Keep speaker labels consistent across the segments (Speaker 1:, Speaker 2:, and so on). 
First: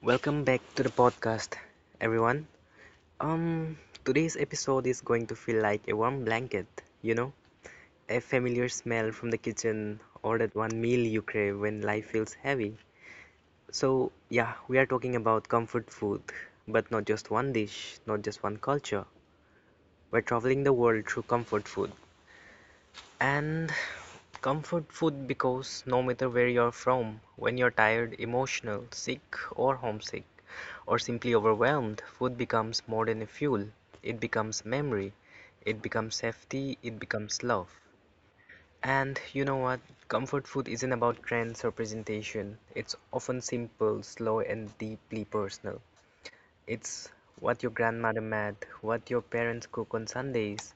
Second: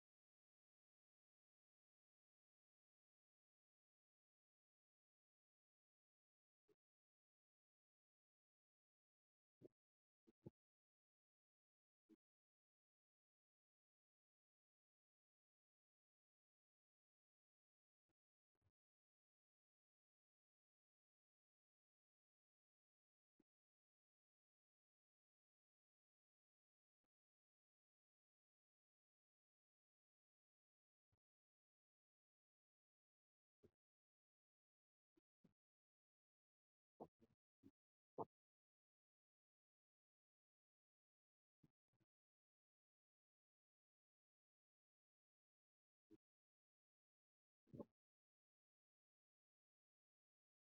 Speaker 1: Welcome back to the podcast, everyone. Um, today's episode is going to feel like a warm blanket, you know, a familiar smell from the kitchen or that one meal you crave when life feels heavy. So, yeah, we are talking about comfort food, but not just one dish, not just one culture. We're traveling the world through comfort food. And comfort food because no matter where you're from, when you're tired, emotional, sick, or homesick, or simply overwhelmed, food becomes more than a fuel. It becomes memory, it becomes safety, it becomes love. And you know what? Comfort food isn't about trends or presentation. It's often simple, slow, and deeply personal. It's what your grandmother made, what your parents cook on Sundays,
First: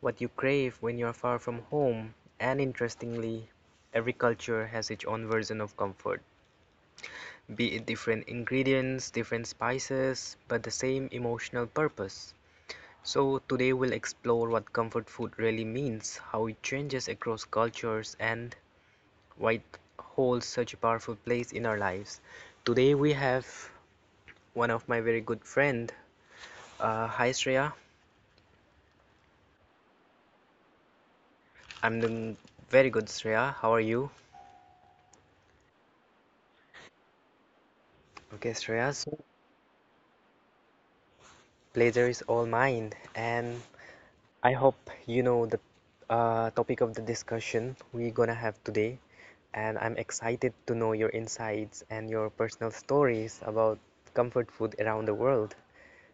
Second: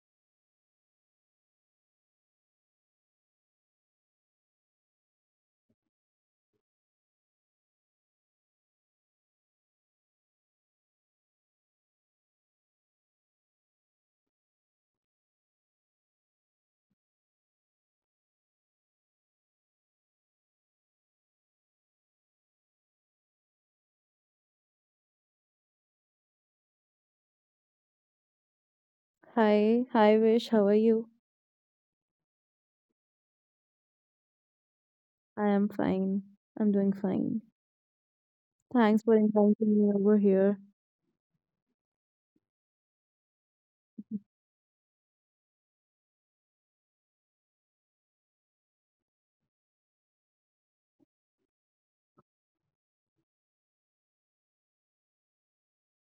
Speaker 1: what you crave when you are far from home. And interestingly, every culture has its own version of comfort, be it different ingredients, different spices, but the same emotional purpose. So, today we'll explore what comfort food really means, how it changes across cultures, and why it holds such a powerful place in our lives. Today we have one of my very good friend. Hi Shreya,
Speaker 2: Hi, hi Vish, how are you?
Speaker 1: I'm doing very good, Shreya. How are you?
Speaker 2: I am fine. I'm doing fine.
Speaker 1: Okay, Shreya.
Speaker 2: Thanks for
Speaker 1: So,
Speaker 2: inviting me over here.
Speaker 1: pleasure is all mine, and I hope you know the topic of the discussion we're gonna have today. And I'm excited to know your insights and your personal stories about comfort food around the world.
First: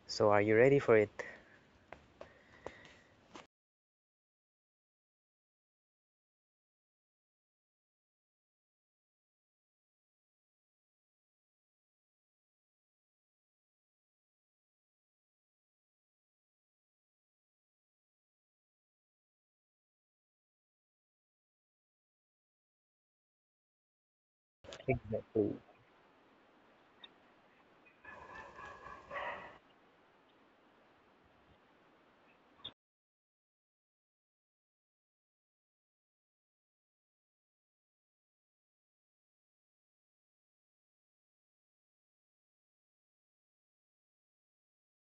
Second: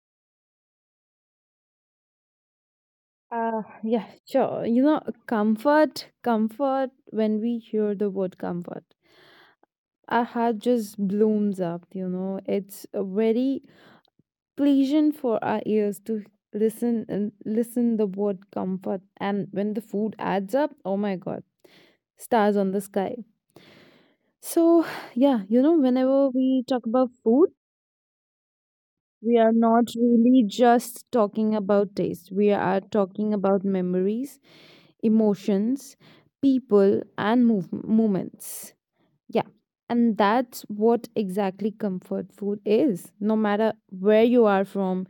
Speaker 1: So, are you ready for it?
Speaker 2: Yeah, sure. You know, comfort, when we hear the word comfort, our heart just blooms up, you know. It's a very pleasant for our ears to listen and listen the word comfort. And when the food adds up, oh my God, stars on the sky. So, yeah,
Speaker 1: Exactly.
Speaker 2: you know, whenever we talk about food, we are not really just talking about taste, we are talking about memories, emotions, people and movements. Yeah. And that's what exactly comfort food is, no matter where you are from,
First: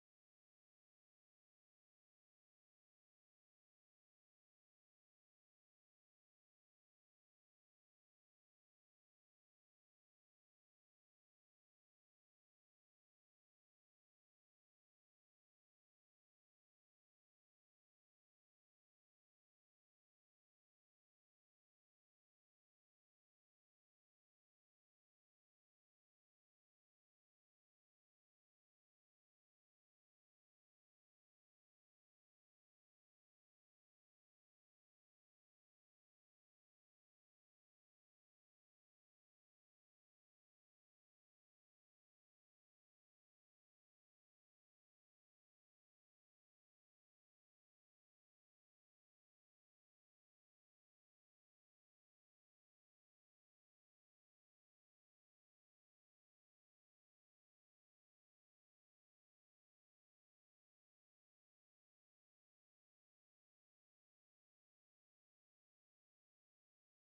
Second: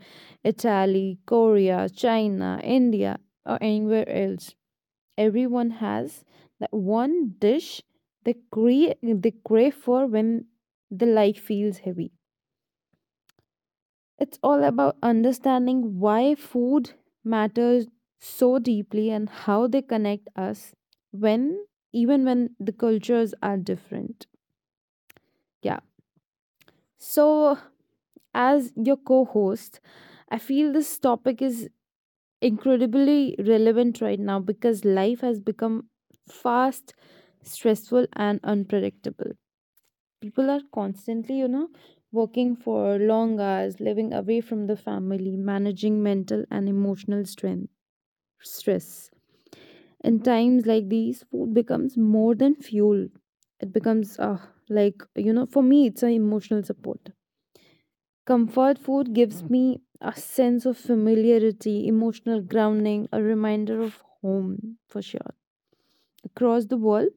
Speaker 2: Italy, Korea, China, India, or anywhere else, everyone has that one dish they, they crave for when the life feels heavy. It's all about understanding why food matters so deeply and how they connect us when even when the cultures are different. Yeah. So, as your co-host, I feel this topic is incredibly relevant right now because life has become fast, stressful and unpredictable. People are constantly, you know, working for long hours, living away from the family, managing mental and emotional strength stress. In times like these, food becomes more than fuel. It becomes, like, you know, for me, it's an emotional support. Comfort food gives me a sense of familiarity, emotional grounding, a reminder of home for sure. Across the world,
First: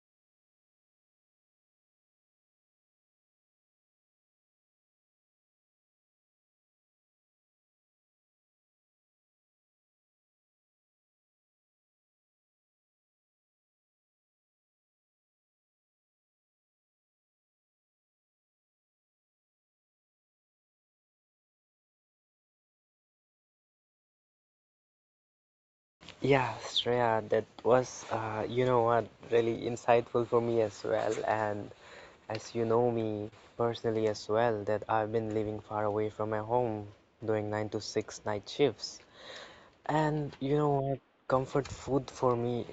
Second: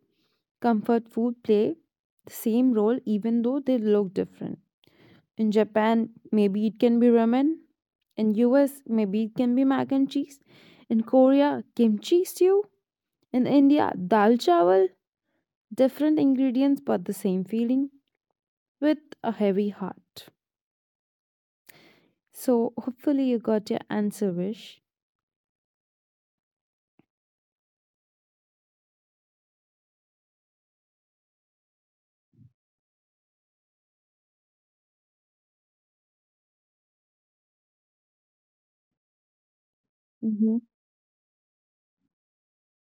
Speaker 2: comfort food play the same role even though they look different. In Japan, maybe it can be ramen. In US, maybe it can be mac and cheese. In Korea, kimchi stew. In India, dal chawal, different ingredients but the same feeling with a heavy heart. So, hopefully, you got your answer, Vish.
Speaker 1: Yeah, Shreya, that was, you know what, really insightful for me as well. And as you know me personally as well, that I've been living far away from my home, doing 9 to 6 night shifts. And
Speaker 2: Mhm.
Speaker 1: you know what? Comfort food for me.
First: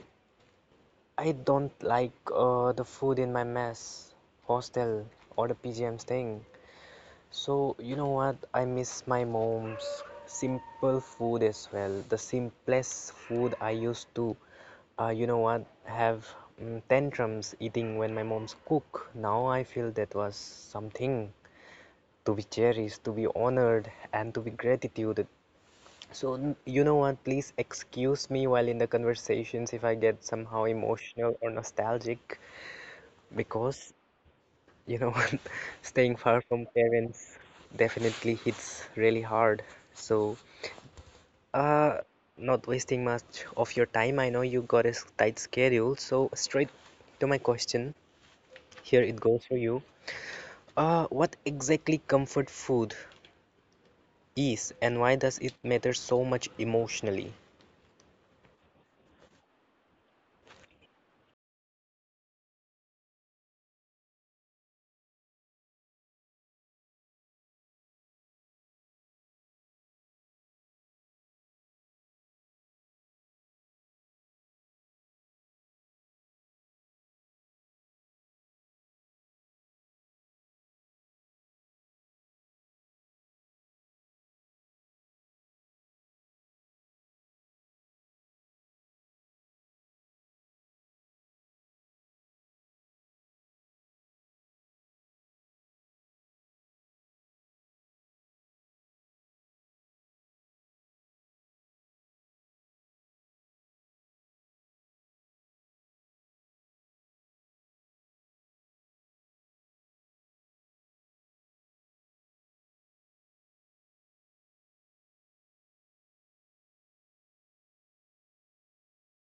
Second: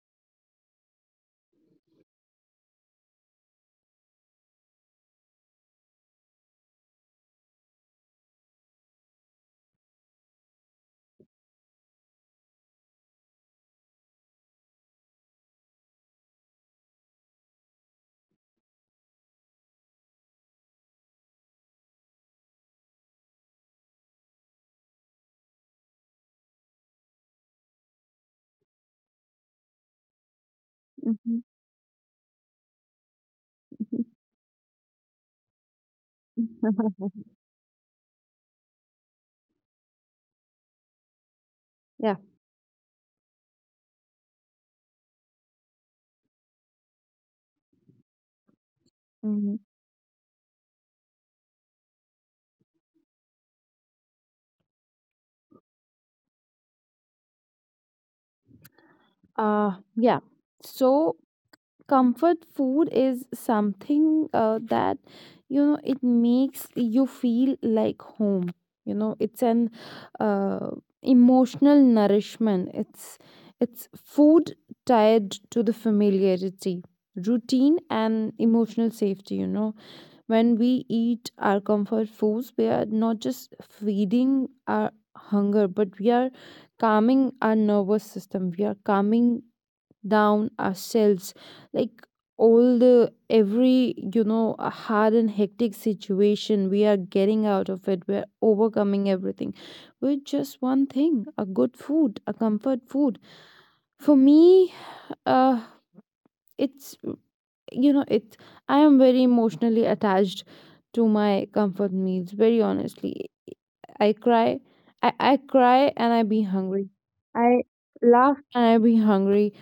Speaker 1: I don't like the food in my mess, hostel, or the PGM thing. So, you know what? I miss my mom's simple food as well. The simplest food I used to, have tantrums eating when my mom's cook. Now I feel that was something to be cherished, to be honored, and to be gratitude so, you know what? Please excuse me while in the conversations if I get somehow
Speaker 2: Mhm,
Speaker 1: emotional or nostalgic
Speaker 2: mhm.
Speaker 1: because, you know, staying far from parents definitely hits really hard. So,
Speaker 2: Yeah.
Speaker 1: uh, not wasting much of your time. I know you got a tight schedule, so straight to my question. Here it
Speaker 2: Mhm.
Speaker 1: goes for you. What exactly comfort food is and why does it matter so much emotionally?
Speaker 2: Yeah. So, comfort food is something that, you know, it makes you feel like home, you know. It's an uh, emotional nourishment. It's food tied to the familiarity, routine and emotional safety, you know. When we eat our comfort foods, we are not just feeding our hunger, but we are calming our nervous system, we are calming down ourselves, like all the every, you know, a hard and hectic situation, we are getting out of it, we're overcoming everything with just one thing, a good food, a comfort food. For me, uh it's, you know, it, I am very emotionally attached to my comfort meals. Very honestly, I cry. I cry and I be hungry. I laugh and I be hungry.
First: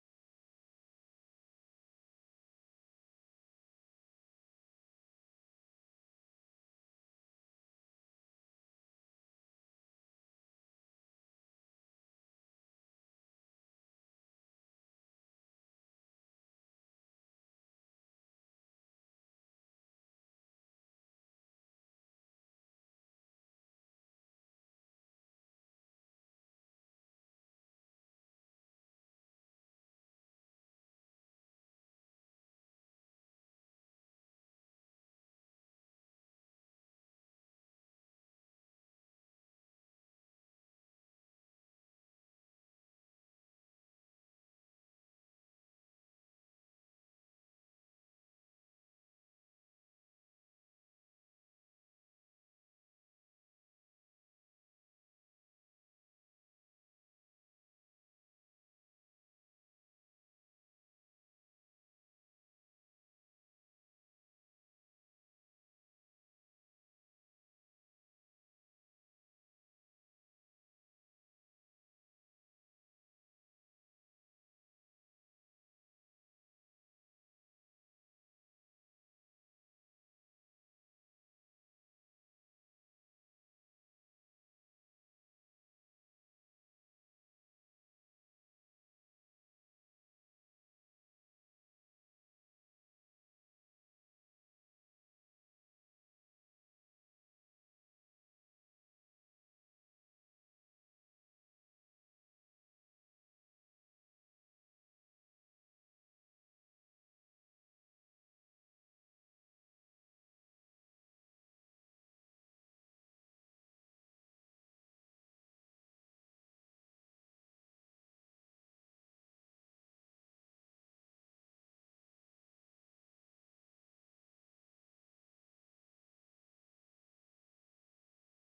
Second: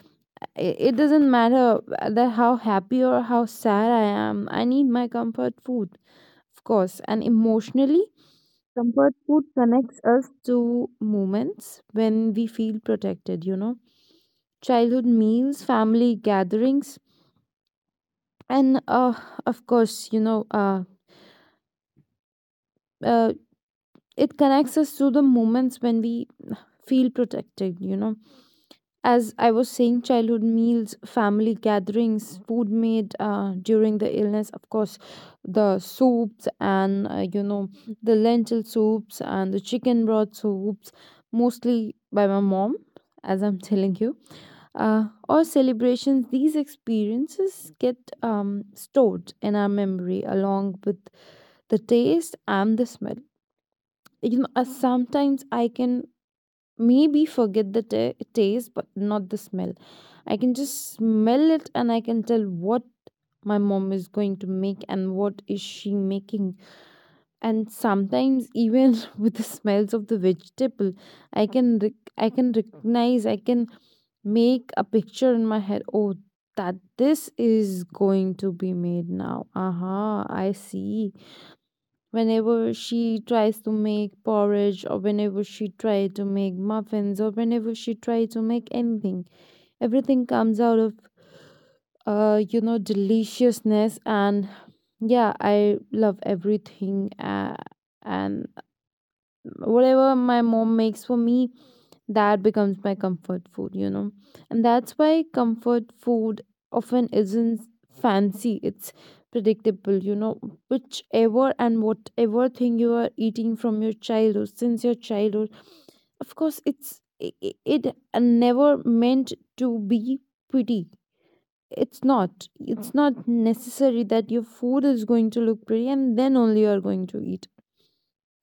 Speaker 2: It doesn't matter that how happy or how sad I am, I need my comfort food, of course. And emotionally, comfort food connects us to moments when we feel protected, you know, childhood meals, family gatherings, and of course, uh, it connects us to the moments when we feel protected, you know. As I was saying, childhood meals, family gatherings, food made during the illness, of course, the soups and, you know, the lentil soups and the chicken broth soups, mostly by my mom, as I'm telling you, or celebrations. These experiences get stored in our memory along with the taste and the smell, you know. Sometimes I can maybe forget the ta taste but not the smell. I can just smell it and I can tell what my mom is going to make and what is she making. And sometimes even with the smells of the vegetable, I can I can recognize, I can make a picture in my head, oh, that this is going to be made now, aha, I see. Whenever she tries to make porridge or whenever she tries to make muffins or whenever she tries to make anything, everything comes out of you know, deliciousness. And yeah, I love everything. And whatever my mom makes for me, that becomes my comfort food, you know. And that's why comfort food often isn't fancy, it's predictable, you know. Whichever and whatever thing you are eating from your childhood, since your childhood, of course, it never meant to be pretty. It's not necessary that your food is going to look pretty and then only you are going to eat.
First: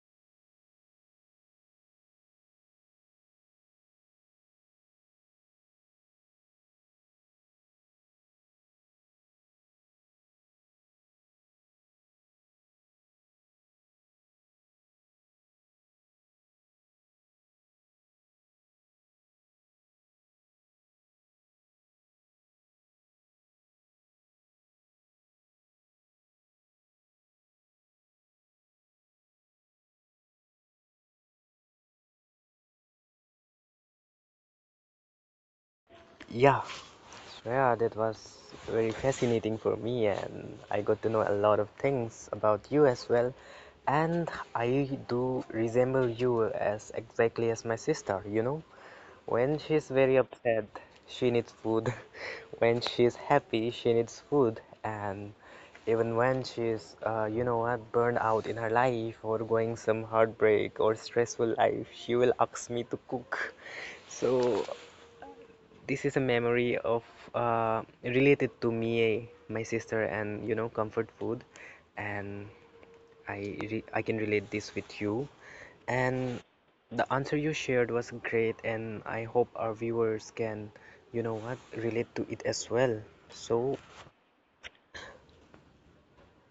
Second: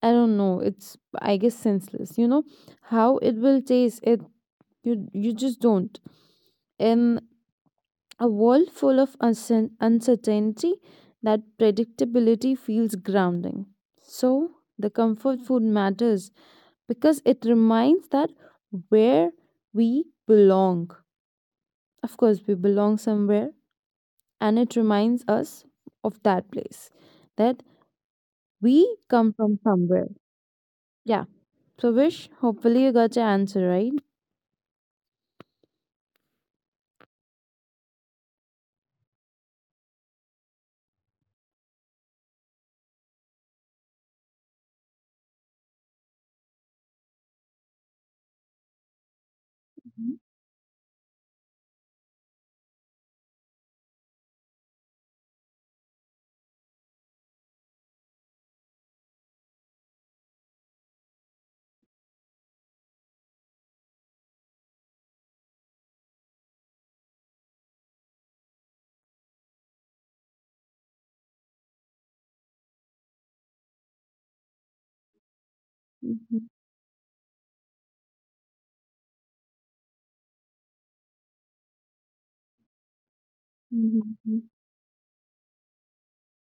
Speaker 2: I don't know. It's, I guess, senseless. You know how it will taste. It, you just don't. In a world full of uncertainty, that predictability feels grounding. So, the comfort food matters because it reminds that where we belong. Of course, we belong somewhere, and it reminds us of that place, that we come from somewhere. Yeah. So, Vish, hopefully you got your answer right.
Speaker 1: Yeah, yeah, that was very fascinating for me, and I got to know a lot of things about you as well. And I do resemble you as exactly as my sister, you know. When she's very
Speaker 2: Mhm,
Speaker 1: upset, she needs food. When she's happy, she needs food. And even when she's, burned out in her life or going some heartbreak or stressful life, she will ask me to cook. So, this is a memory of, related to me, my sister, and you know, comfort food, and I can relate this with you. And
Speaker 2: mhm,
Speaker 1: the answer you shared was great, and I hope our viewers can, you know what, relate to it as well. So,
Speaker 2: mhm,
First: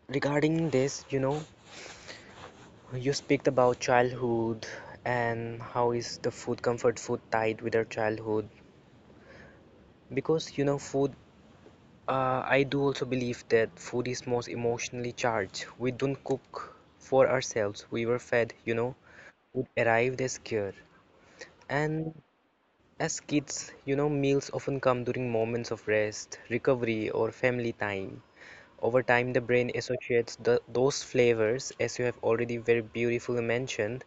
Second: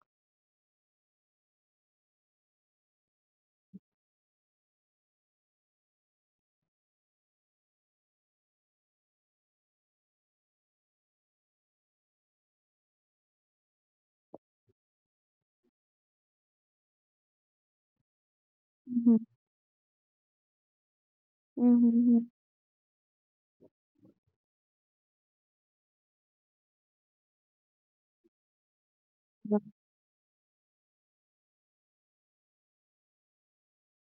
Speaker 1: regarding this, you speak about childhood and how is comfort food tied with our childhood? Because, you know, food. I do also believe that food is most emotionally charged. We don't cook for ourselves. We were fed,
Speaker 2: mhm,
Speaker 1: food arrived as care.
Speaker 2: mhm,
Speaker 1: And
Speaker 2: mhm,
Speaker 1: as kids, meals often come during moments of rest, recovery, or family time. Over time, the
Speaker 2: yeah,
Speaker 1: brain associates those flavors, as you have already very beautifully mentioned,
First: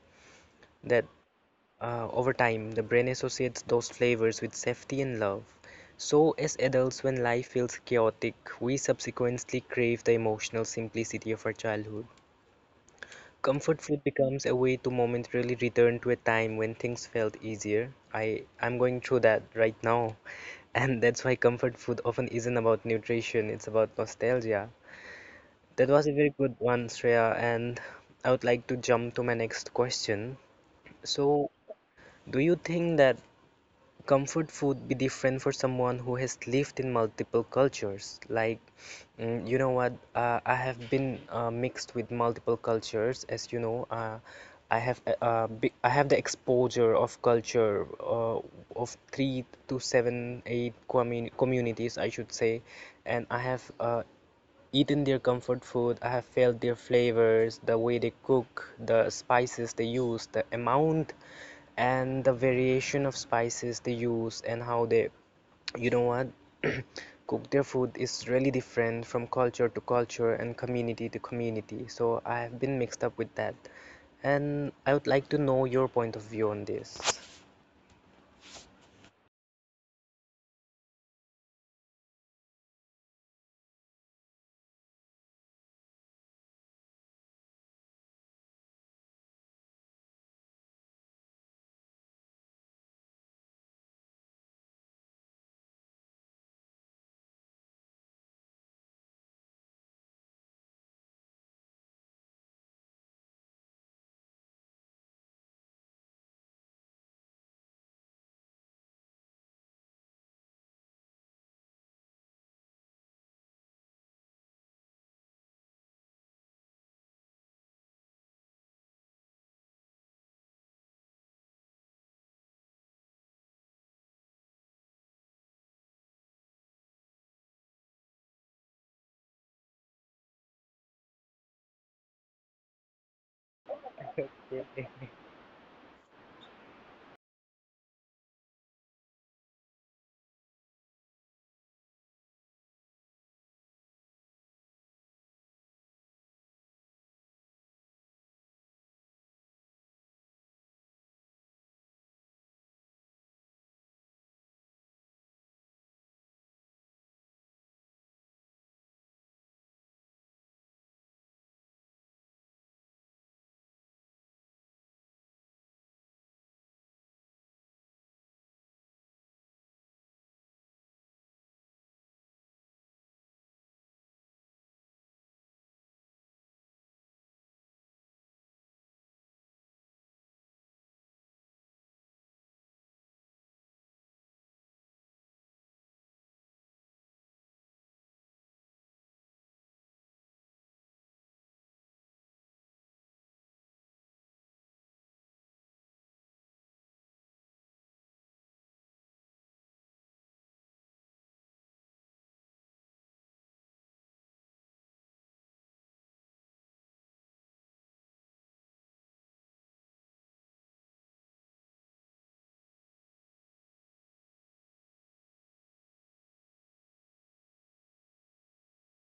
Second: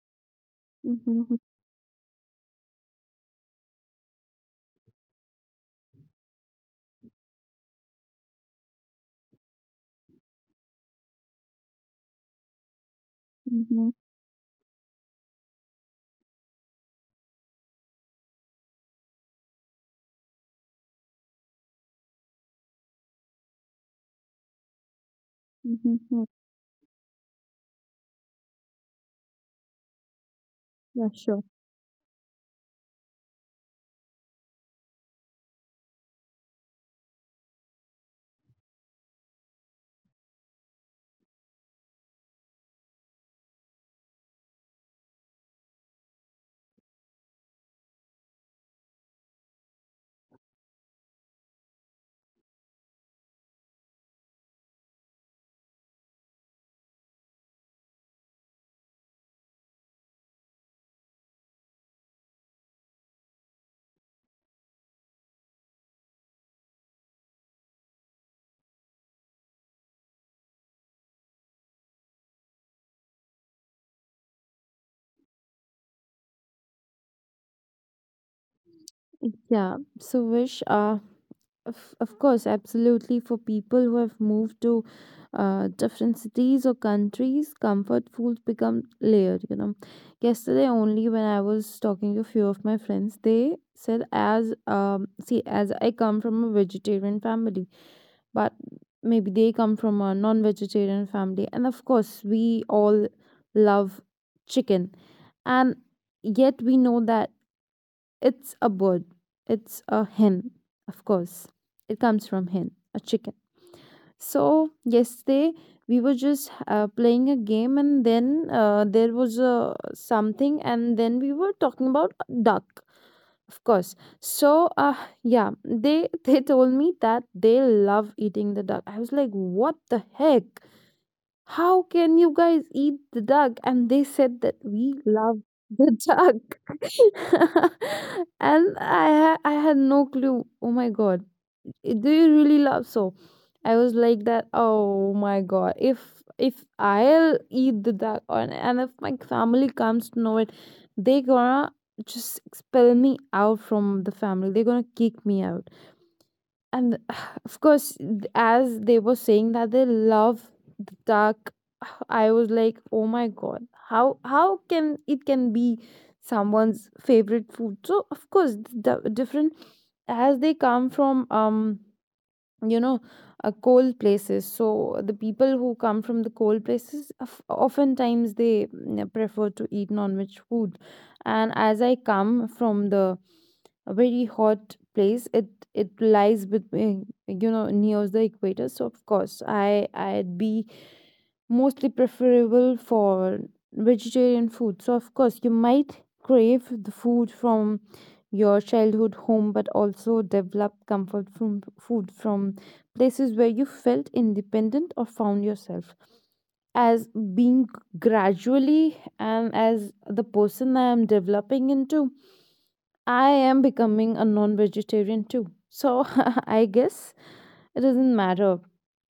Speaker 1: that
Speaker 2: mhm,
Speaker 1: over time, the brain associates those flavors with safety and love. So, as adults, when life feels chaotic, we subsequently crave the emotional simplicity of our childhood. Comfort
Speaker 2: mhm,
Speaker 1: food becomes a way to momentarily return to a time when things felt easier. I'm going through that right now. And that's why comfort food often isn't about nutrition, it's about nostalgia. That
Speaker 2: mhm,
Speaker 1: was a
Speaker 2: mhm.
Speaker 1: very good one, Shreya, and I would like to jump to my next question.
Speaker 2: Yeah, sure.
Speaker 1: So, do you think that comfort food be different for someone who has lived in multiple cultures like mm, you know what I have been mixed with multiple cultures as you know, I have the exposure of culture, of three to seven eight communities I should say and I have, eaten their comfort food, I have felt their flavors, the way they cook, the spices they use, the amount and the variation of spices they use, and how they, you know what, cook their food is really different from culture to culture and community to community. So I have been mixed up with that, and I would like to know your point of view on this.
Speaker 2: Yeah. So, Vish, of course, absolutely. For people who have moved to different cities or countries, comfort foods become layered, you know. Yesterday, only when I was talking to a few of my friends, they said, as see, as I come from a vegetarian family, but maybe they come from a non vegetarian family. And of course, we all love chicken. And yet we know that it's a bird, it's a hen, of course. It comes from hen, a chicken. So, yesterday we were just playing a game, and then there was something, and then we were talking about a duck, of course. So, yeah, they they told me that they love eating the duck. I was like, what the heck? How can you guys eat the duck? And they said that we love the duck. And I I had no clue. Oh my god. Do you really love so? I was like that, oh my god. If I'll eat the duck, and if my family comes to know it, they gonna just expel me out from the family. They're gonna kick me out. And of course, as they were saying that they love the dark, I was like, oh my god, how can it can be someone's favorite food. So, of course, the different, as they come from you know, cold places, so the people who come from the cold places oftentimes they prefer to eat non-veg food. And as I come from the a very hot place, it lies between, you know, near the equator. So of course, I'd be mostly preferable for vegetarian food. So of course, you might crave the food from your childhood home, but also develop comfort from food from places where you felt independent or found yourself, as being gradually, and as the person I am developing into, I am becoming a non vegetarian too. So I guess it doesn't matter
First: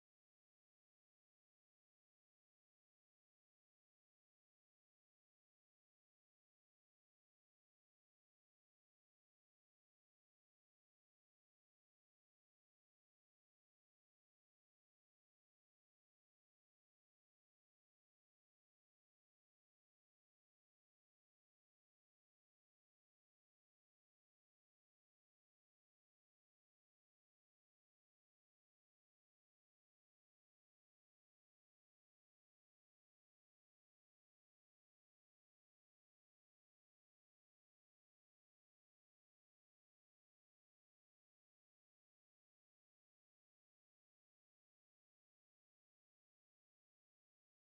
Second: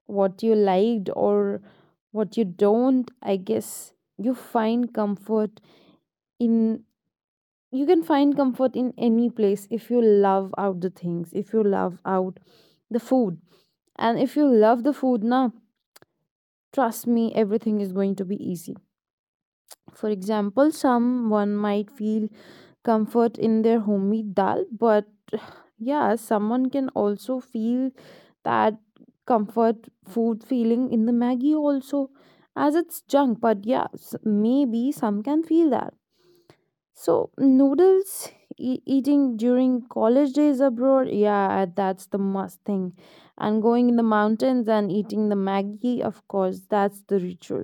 Speaker 2: what you liked or what you don't. I guess you find comfort in, you can find comfort in any place if you love out the things, if you love out the food. And if you love the food na, trust me, everything is going to be easy. For example, someone might feel comfort in their homemade dal, but yeah, someone can also feel that comfort food feeling in the Maggie also, as it's junk. But yeah, maybe some can feel that. So noodles eating during college days abroad, yeah, that's the must thing. And going in the mountains and eating the Maggie, of course, that's the ritual.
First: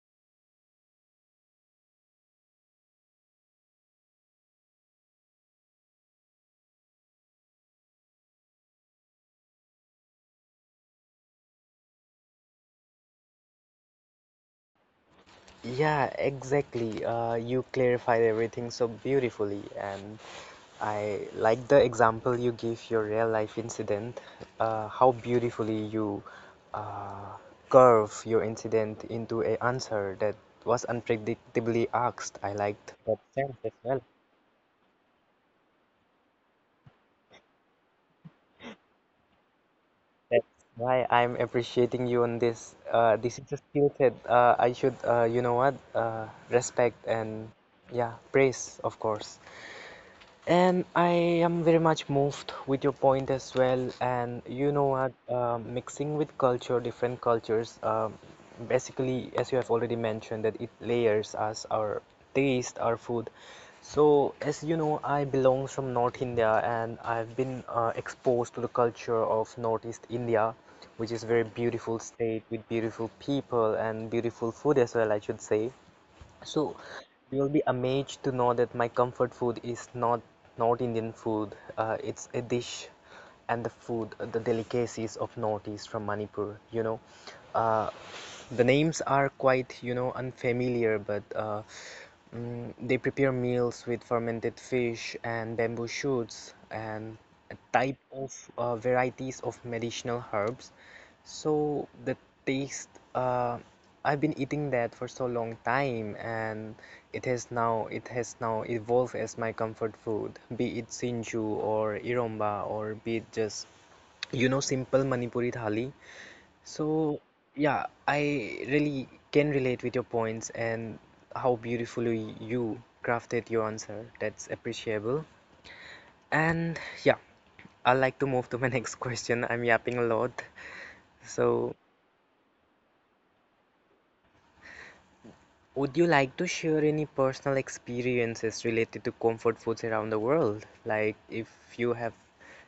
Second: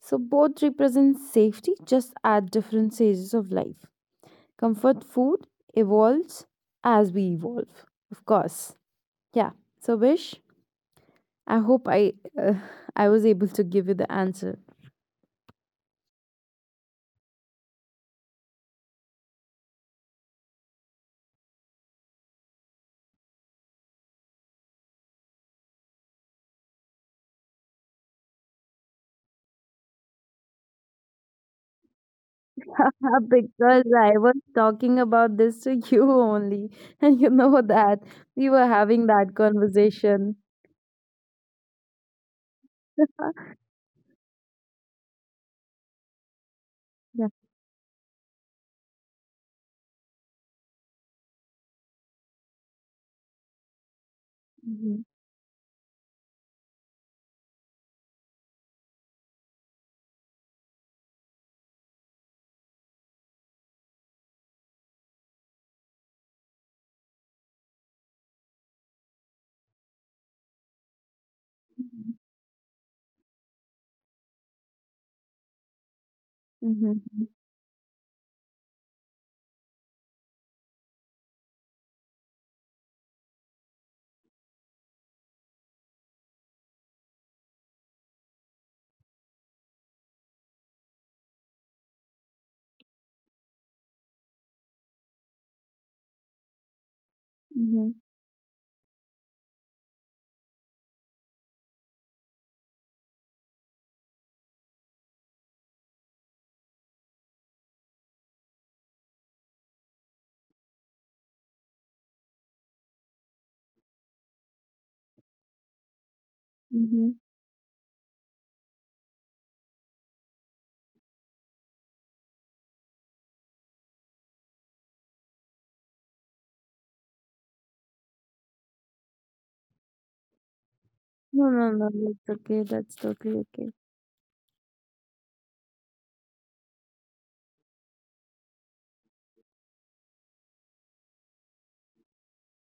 Speaker 2: So both represent safety, just at different stages of life. Comfort food evolves as we evolve, of course. Yeah. So, Vish, I hope I uh, I was able to give you the answer
Speaker 1: Yeah, exactly. You clarified everything so beautifully, and I like the example you give your real life incident. How beautifully you uh, curve your incident into a answer that was unpredictably asked. I liked that sense as
Speaker 2: because
Speaker 1: well.
Speaker 2: I was talking about this to you only, and you know that we were having that conversation.
Speaker 1: That's why I'm appreciating you on this. Uh, this is a skill set. I should, respect
Speaker 2: Yeah.
Speaker 1: and, yeah, praise, of course. And I am very much moved with your point as well. And you know
Speaker 2: Mm-hmm.
Speaker 1: what, mixing with culture, different cultures, basically, as you have already mentioned, that it layers us, our taste, our food. So, as you know, I belong from North India and I've been exposed to the culture of Northeast India, which is very beautiful
Speaker 2: Mm-hmm.
Speaker 1: state with beautiful people and beautiful food as well, I should say. So
Speaker 2: Mm-hmm.
Speaker 1: you'll be amazed to know that my comfort food is not Indian food. It's a dish and the food, the delicacies of Northeast from Manipur, you know. Uh, the names are quite, unfamiliar, but they prepare meals with fermented fish and bamboo shoots and a
Speaker 2: Mm-hmm.
Speaker 1: type of varieties of medicinal herbs. So the taste, uh, I've been eating that for so long time and it has now evolved as my comfort food, be it sinju or iromba or be it just, you know, simple Manipuri thali.
Speaker 2: Mm-hmm.
Speaker 1: So, yeah, I really can relate with your points and how beautifully you crafted your answer. That's appreciable. And, yeah, I'd like to move to my next question. I'm yapping a lot.
Speaker 2: No, no,
Speaker 1: So,
Speaker 2: no. That's okay. That's totally okay.
Speaker 1: would you like to share any personal experiences related to comfort foods around the world? Like if you have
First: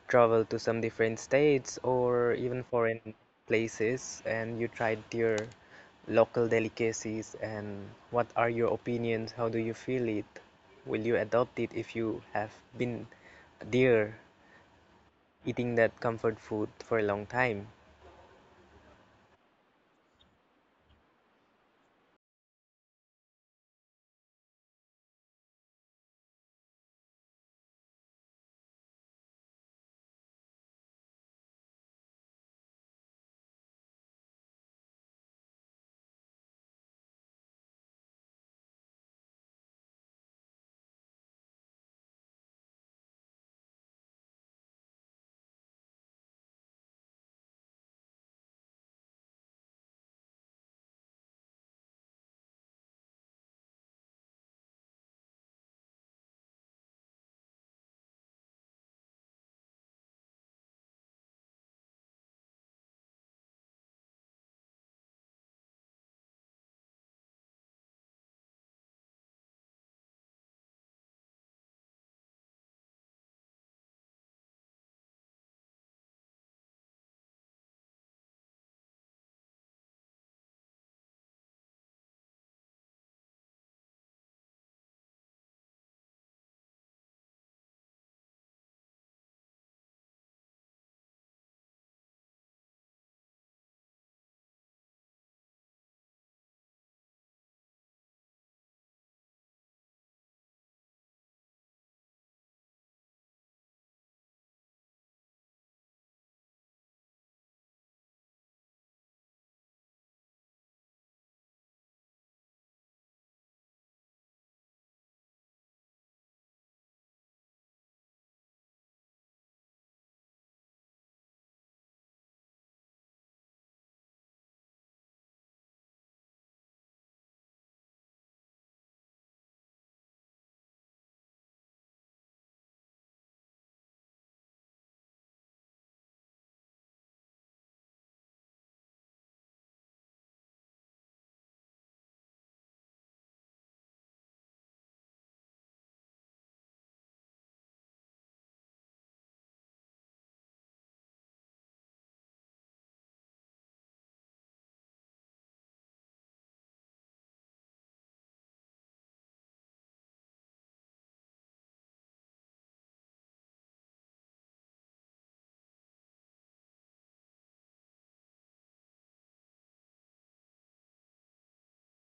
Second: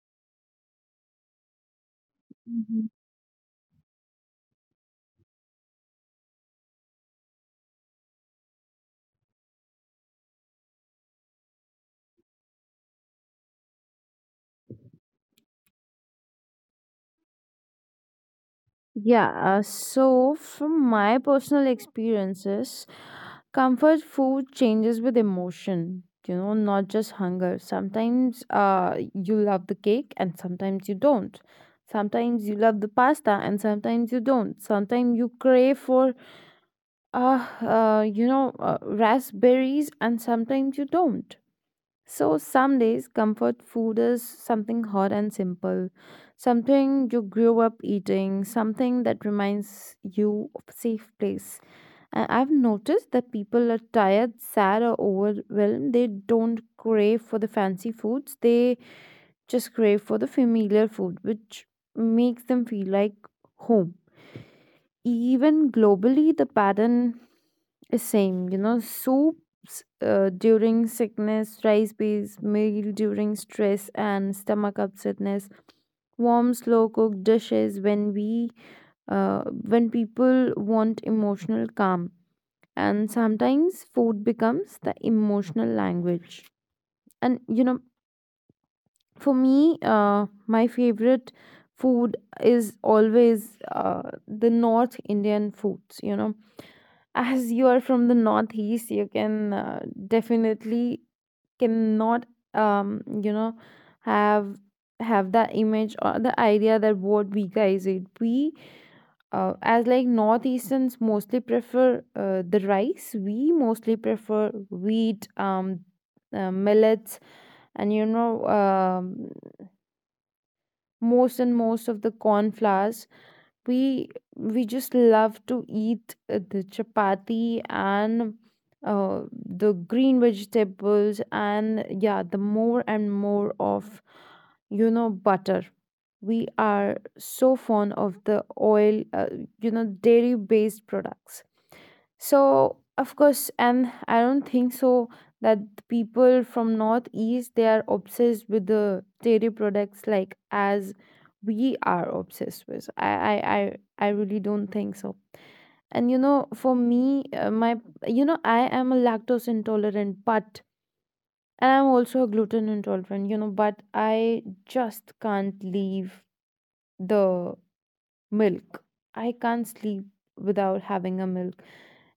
Speaker 1: traveled to some different states or even
Speaker 2: Mhm.
Speaker 1: foreign places and you tried their local delicacies and what are your opinions? How do you feel it? Will you adopt it if you have been there eating that comfort food for a long time?
Speaker 2: Yeah, so from my personal experiences, comfort food changes with emotion, you know, not just hunger. Sometimes you love the cake and sometimes you don't. Sometimes you love the pasta and sometimes you don't. Sometimes you crave for, you know, raspberries, and sometimes you don't. So, some days comfort food is something hot and simple, something you grew up eating, something that reminds you of a safe place. And I've noticed that people are tired, sad, or overwhelmed. They don't crave for the fancy foods, they just crave for the familiar food, which makes them feel like home. Even globally, the pattern same, you know, soups during sickness, rice based meal during stress and stomach upsetness, warm, slow cooked dishes when people want emotional calm. And sometimes food becomes the emotional language. And you know, for me, my favorite food is always the North Indian foods. You know, as you are from the northeast, you can definitely cannot you know have have that image or the idea that what we guys eat. We As like northeasterns mostly prefer the rice, we mostly prefer wheat, millets, and you know, most and most of the corn flours, we we just love to eat the chapati and the green vegetables, and yeah, the more and more of, you know, butter, we are so fond of the oil, you know, dairy based products. So, of course, and I don't think so that the people from Northeast they are obsessed with the dairy products like as we are obsessed with. I really don't think so. And you know, for me, my, you know, I am a lactose intolerant, but and I'm also a gluten intolerant, you know, but I just can't leave the milk. I can't sleep without having a milk.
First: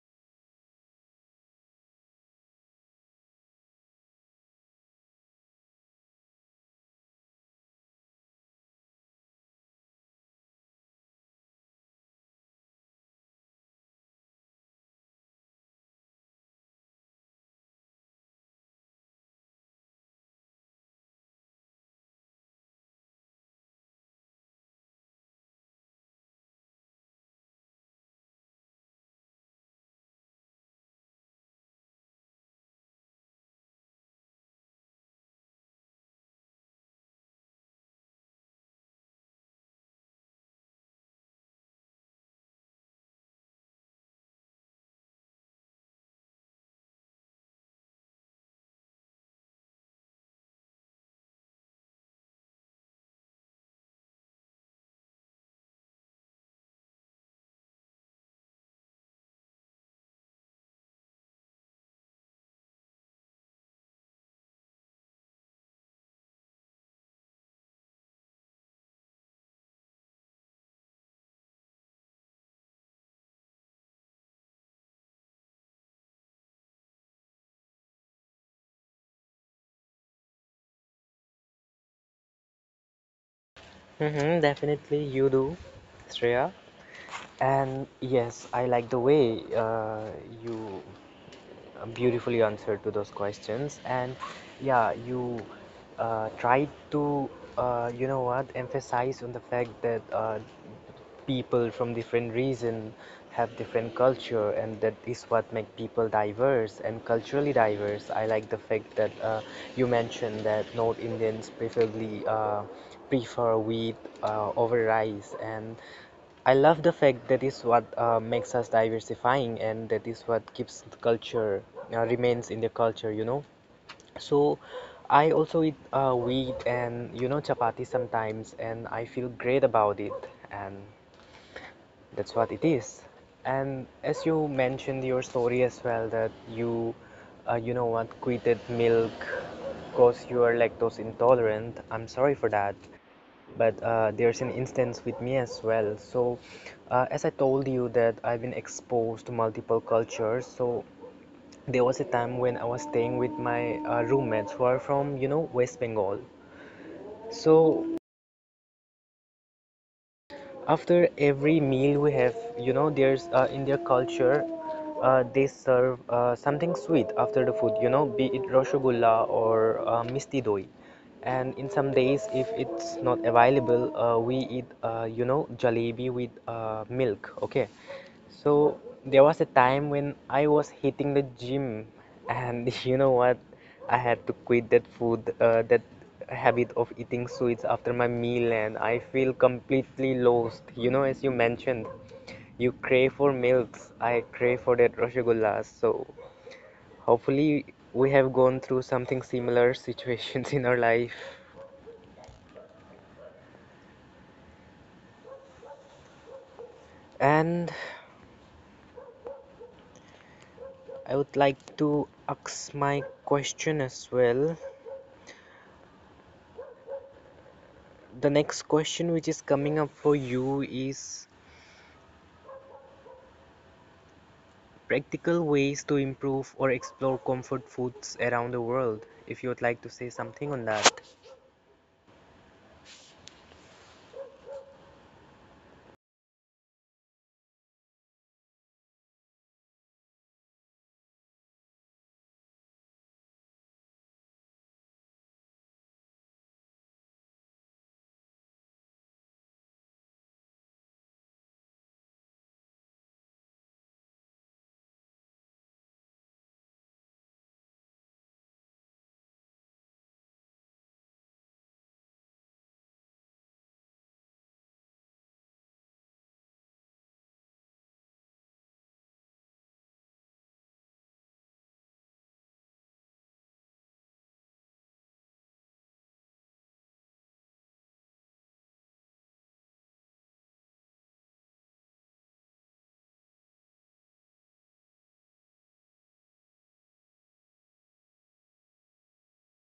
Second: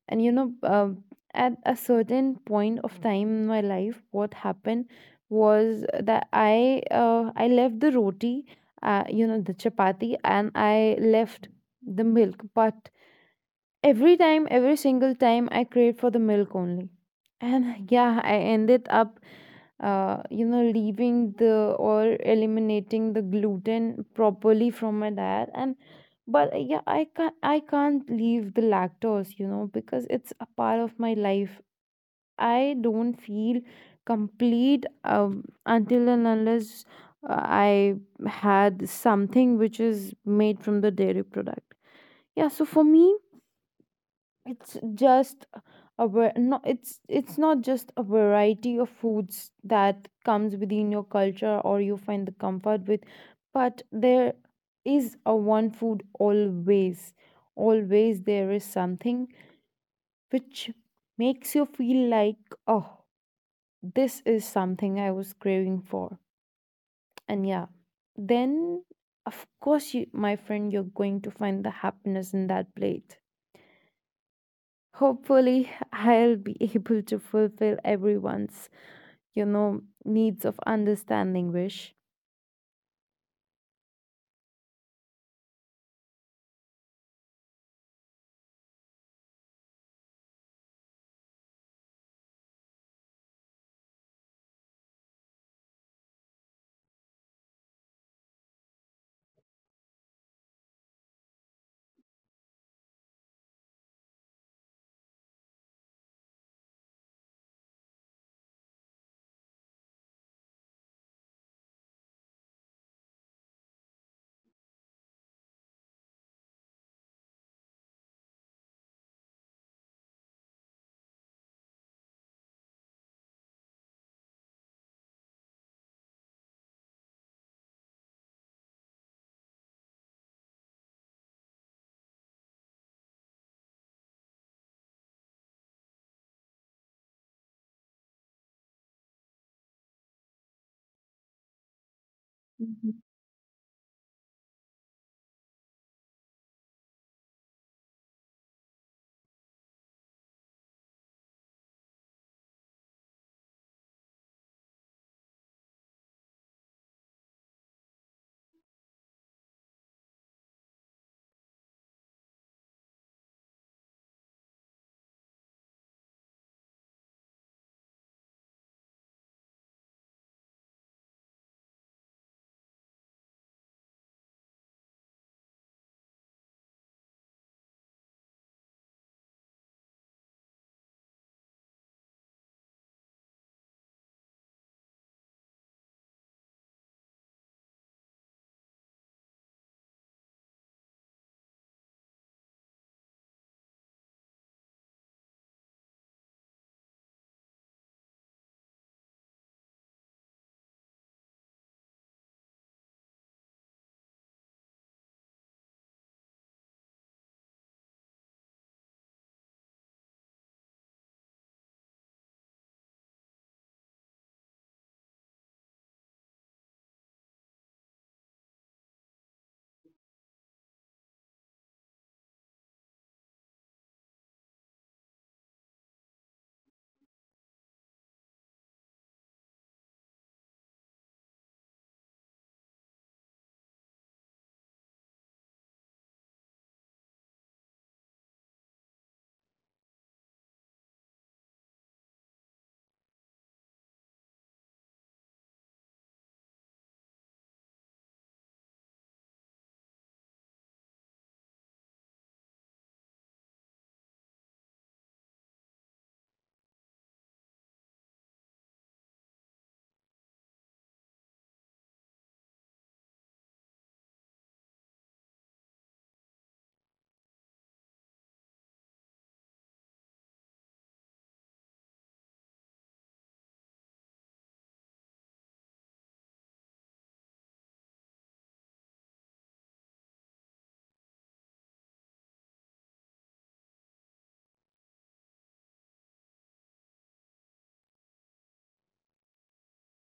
Speaker 2: And you know, at a certain point of time in my life, what happened was that I left the roti, you know, the chapati, and I left the milk. But every time, every single time, I craved for the milk only. And yeah, I ended up, you know, leaving the or eliminating the gluten properly from my diet. And but yeah, I can't leave the lactose, you know, because it's a part of my life. I don't feel complete until and unless I had something which is made from the dairy product. Yeah, so for me, it's just no, it's not just a variety of foods that comes within your culture or you find the comfort with, but there is a one food, always, always there is something which makes you feel like, oh, this is something I was craving for. And yeah, then of course, you my friend, you're going to find the happiness in that plate. Hopefully, I'll be able to fulfill everyone's, you know, needs of understanding wish.
Speaker 1: Mm-hmm, definitely you do, Shreya. And yes, I like the way you beautifully answered to those questions. And, yeah, you tried to, emphasize on the fact that people from different region have different culture, and that is what make people diverse and culturally diverse. I like the fact that you mentioned that North Indians preferably prefer wheat over rice and I love the fact that is what makes us diversifying and that is what keeps the culture remains in the culture, you know. So I also eat wheat and you know chapati sometimes and I feel great about it and that's what it is. And as you mentioned your story as well that you you know what quitted milk because you are lactose intolerant. I'm sorry for that but there's an instance with me as well so as I told you that I've been exposed to multiple cultures so there was a time when I was staying with my roommates who are from West Bengal. So, after every meal we have, you know, there's in their culture, they serve something sweet after the food, you know, be it rosgulla or misti doi. And in some days, if it's not available, we eat, jalebi with milk. Okay, so there was a time when I was hitting the gym, and you know what? I had to quit that food, that habit of eating sweets after my meal, and I feel completely lost. You know, as you mentioned, you crave for milks. I crave for that rasgulla. So hopefully we have gone through something similar situations in our life. And I would like to ask my question as well. The next question which is coming up for you is practical ways to improve or explore comfort foods around the world. If you would like to say something on that.